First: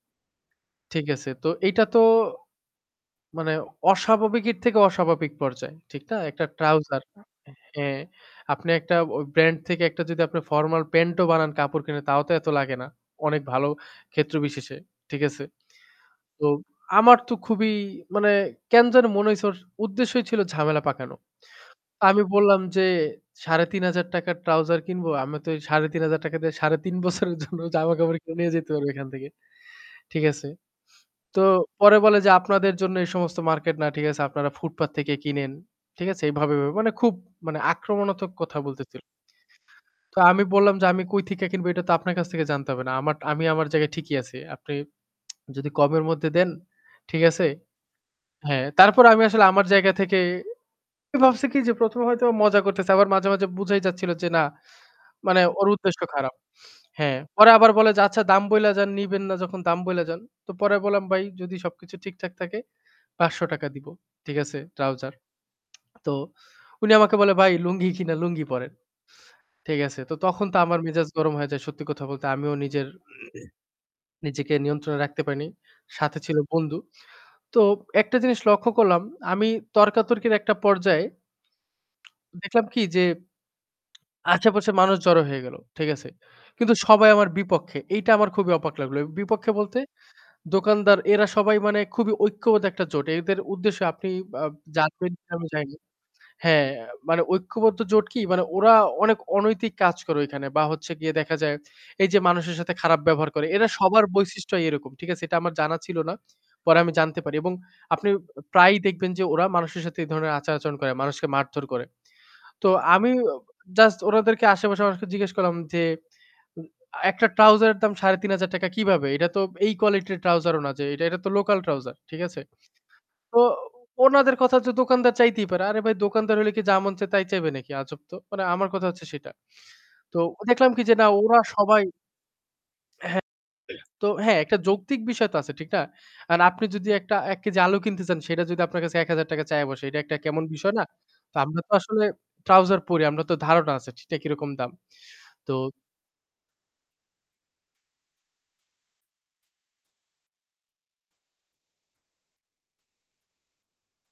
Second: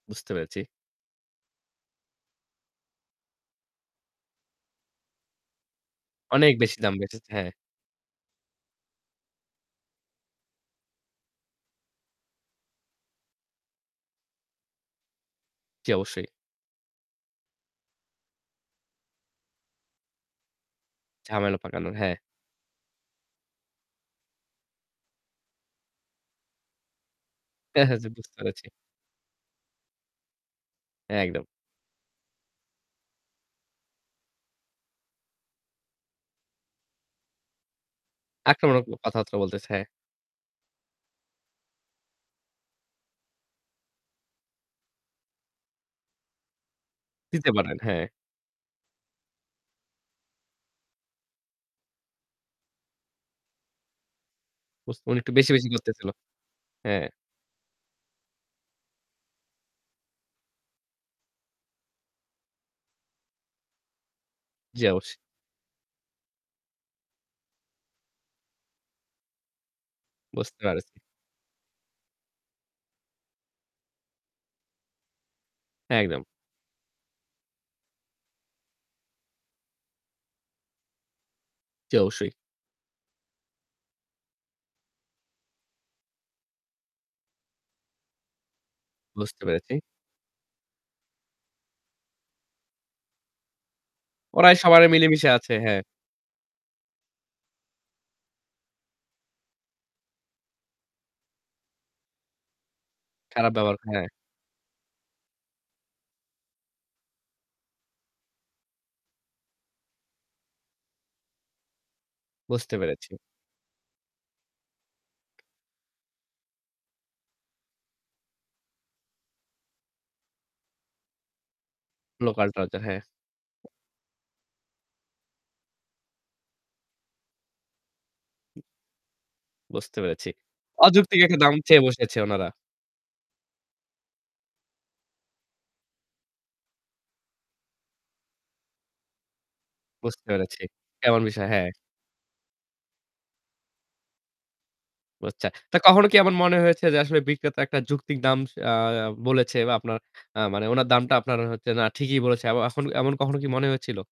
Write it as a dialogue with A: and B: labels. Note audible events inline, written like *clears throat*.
A: বুঝতে পেরেছি।
B: ঠিক আছে। তো এইটা তো মানে অস্বাভাবিকের থেকে অস্বাভাবিক পর্যায়। ঠিক না? একটা
A: অনেক বেশি দাম
B: trouser
A: বেঁচেছে। হ্যাঁ।
B: হ্যাঁ আপনি একটা ওই ব্র্যান্ড থেকে একটা যদি আপনি ফরমাল প্যান্টও বানান কাপড় কিনে তাও তো এত লাগে না। অনেক ভালো ক্ষেত্র বিশেষে। ঠিক আছে।
A: জী, অবশ্যই।
B: তো আমার তো খুবই মানে কেন যেনো মনে হইছে ওর উদ্দেশ্যই ছিল ঝামেলা পাকানো।
A: ঝামেলা পাকানোর, হ্যাঁ।
B: আমি বললাম যে "৳৩,৫০০ trouser কিনবো, আমি তো এই ৳৩,৫০০ দিয়ে ৩ ১/২ বছরের জন্য
A: হ্যাঁ, হ্যাঁ। যা
B: জামাকাপড়
A: বুঝতে
B: কিনে নিয়ে
A: পেরেছি।
B: যেতে পারবো এখান থেকে।" ঠিক আছে? তো
A: একদম।
B: পরে বলে যে "আপনাদের জন্য এই সমস্ত মার্কেট না। ঠিক আছে? আপনারা ফুটপাত থেকে কিনেন।" ঠিক আছে? এইভাবে, ভাবে মানে খুব আক্রমণাত্মক কথা
A: আক্রমণাত্মক
B: বলতেছিল।
A: কথাবার্তা বলতেছে। হ্যাঁ।
B: তো আমি বললাম যে "আমি কই থিকা কিনবো এটা তো আপনার কাছ থেকে জানতে হবে না। আমি আমার জায়গায় ঠিকই আছি। আপনি *tsk* যদি কমের মধ্যে দেন" ঠিক আছে?
A: দিতে পারেন, হ্যাঁ।
B: হ্যাঁ, তারপর আমি আসলে আমার জায়গা থেকে আমি ভাবছি কি যে ১ম এ হয়তো মজা করতেছে আবার মাঝে, মাঝে বুঝাই যাচ্ছিল যে না
A: বুঝ উনি একটু
B: মানে
A: বেশি,
B: ওর
A: বেশি
B: উদ্দেশ্য
A: করতেছিল।
B: খারাপ।
A: হ্যাঁ।
B: হ্যাঁ, পরে আবার বলে যে, "আচ্ছা দাম বইলা যান, নিবেন না যখন দাম বইলা যান।" তো পরে বললাম "ভাই যদি সবকিছু ঠিকঠাক থাকে ৳৫০০ দিব।" ঠিক আছে
A: জি, অবশ্য
B: trouser। *tsk* তো উনি আমাকে বলে "ভাই লুঙ্গি কিনা লুঙ্গি পরেন।" ঠিক আছে। তো তখন তো
A: বুঝতে
B: আমার
A: পেরেছি।
B: মেজাজ গরম হয়ে যায়। সত্যি কথা বলতে আমিও নিজের *clears throat* নিজেকে নিয়ন্ত্রণে রাখতে পারিনি। সাথে
A: একদম।
B: ছিল বন্ধু। তো একটা জিনিস লক্ষ্য করলাম আমি তর্কাতর্কির একটা পর্যায়ে
A: জি, অবশ্যই।
B: দেখলাম কি যে আশেপাশে মানুষ জড়ো হয়ে গেল। ঠিক আছে? কিন্তু সবাই আমার বিপক্ষে। এইটা আমার খুবই অবাক লাগল। এ
A: বুঝতে
B: বিপক্ষে
A: পেরেছি।
B: বলতে দোকানদার এরা সবাই মানে খুবই ঐক্যবদ্ধ একটা জোট। এদের উদ্দেশ্যে আপনি বা
A: ওরাই সবার
B: জানবেন
A: মিলেমিশে
B: কিনা আমি
A: আছে,
B: জানি না।
A: হ্যাঁ।
B: হ্যাঁ, মানে ঐক্যবদ্ধ জোট কি? মানে ওরা অনেক অনৈতিক কাজ করে ওইখানে বা হচ্ছে গিয়ে দেখা যায় এই যে মানুষের সাথে খারাপ ব্যবহার করে।
A: খারাপ
B: এরা
A: ব্যবহার ক
B: সবার
A: হ্যাঁ।
B: বৈশিষ্ট্যই এরকম। ঠিক আছে? এটা আমার জানা ছিল না। পরে আমি জানতে পারি এবং আপনি প্রায়ই দেখবেন যে ওরা মানুষের সাথে এই ধরনের আচার-আচরণ করে, মানুষকে মারধর করে। তো
A: বুঝতে
B: আমি
A: পেরেছি।
B: অ জাস্ট ওনাদেরকে আশেপাশের মানুষকে জিজ্ঞেস করলাম যে উ আ "একটা trouser এর দাম ৳৩৫০০ কিভাবে? এটা তো এই কোয়ালিটির trouser ও না যে এটা তো local trouser।" ঠিক আছে?
A: Local trouser। হ্যাঁ।
B: তো ওনাদের কথা হচ্ছে তো "দোকানদার চাইতেই পারে।" "আরে ভাই দোকানদার হলে কি যা মন চাই তাই চাইবে নাকি? আজব তো!" মানে আমার কথা হচ্ছে সেটা।
A: বুঝতে
B: তো
A: পেরেছি।
B: দেখলাম কি যে না
A: অযৌক্তিক একটা
B: ওরা
A: দাম
B: সবাই
A: চেয়ে বসেছে ওনারা।
B: হ্যাঁ, *clears throat* তো হ্যাঁ একটা যৌক্তিক বিষয় তো আছে, ঠিক না? এখন আপনি যদি একটা ১ কেজি আলু কিনতে চান সেটা যদি আপনার কাছে ৳১,০০০ চেয়ে বসে, এটা একটা
A: বুঝতে
B: কেমন একটা
A: পেরেছি।
B: বিষয় না?
A: কেমন
B: তো
A: বিষয়,
B: আমরা
A: হ্যাঁ।
B: তো আসলে trouser পড়ি আমারা তো ধারণা আছে ঠিকটা কিরকম দাম।
A: ও, আচ্ছা।
B: তো
A: তা কখনো কি এমন মনে হয়েছে যে আসলে বিক্রেতা একটা যৌক্তিক দাম আ আ বলেছে বা আপনার আ মানে উনার দামটা আপনার হচ্ছে না, ঠিকই বলেছে। এখন, এমন কখনো কি মনে হয়েছিল?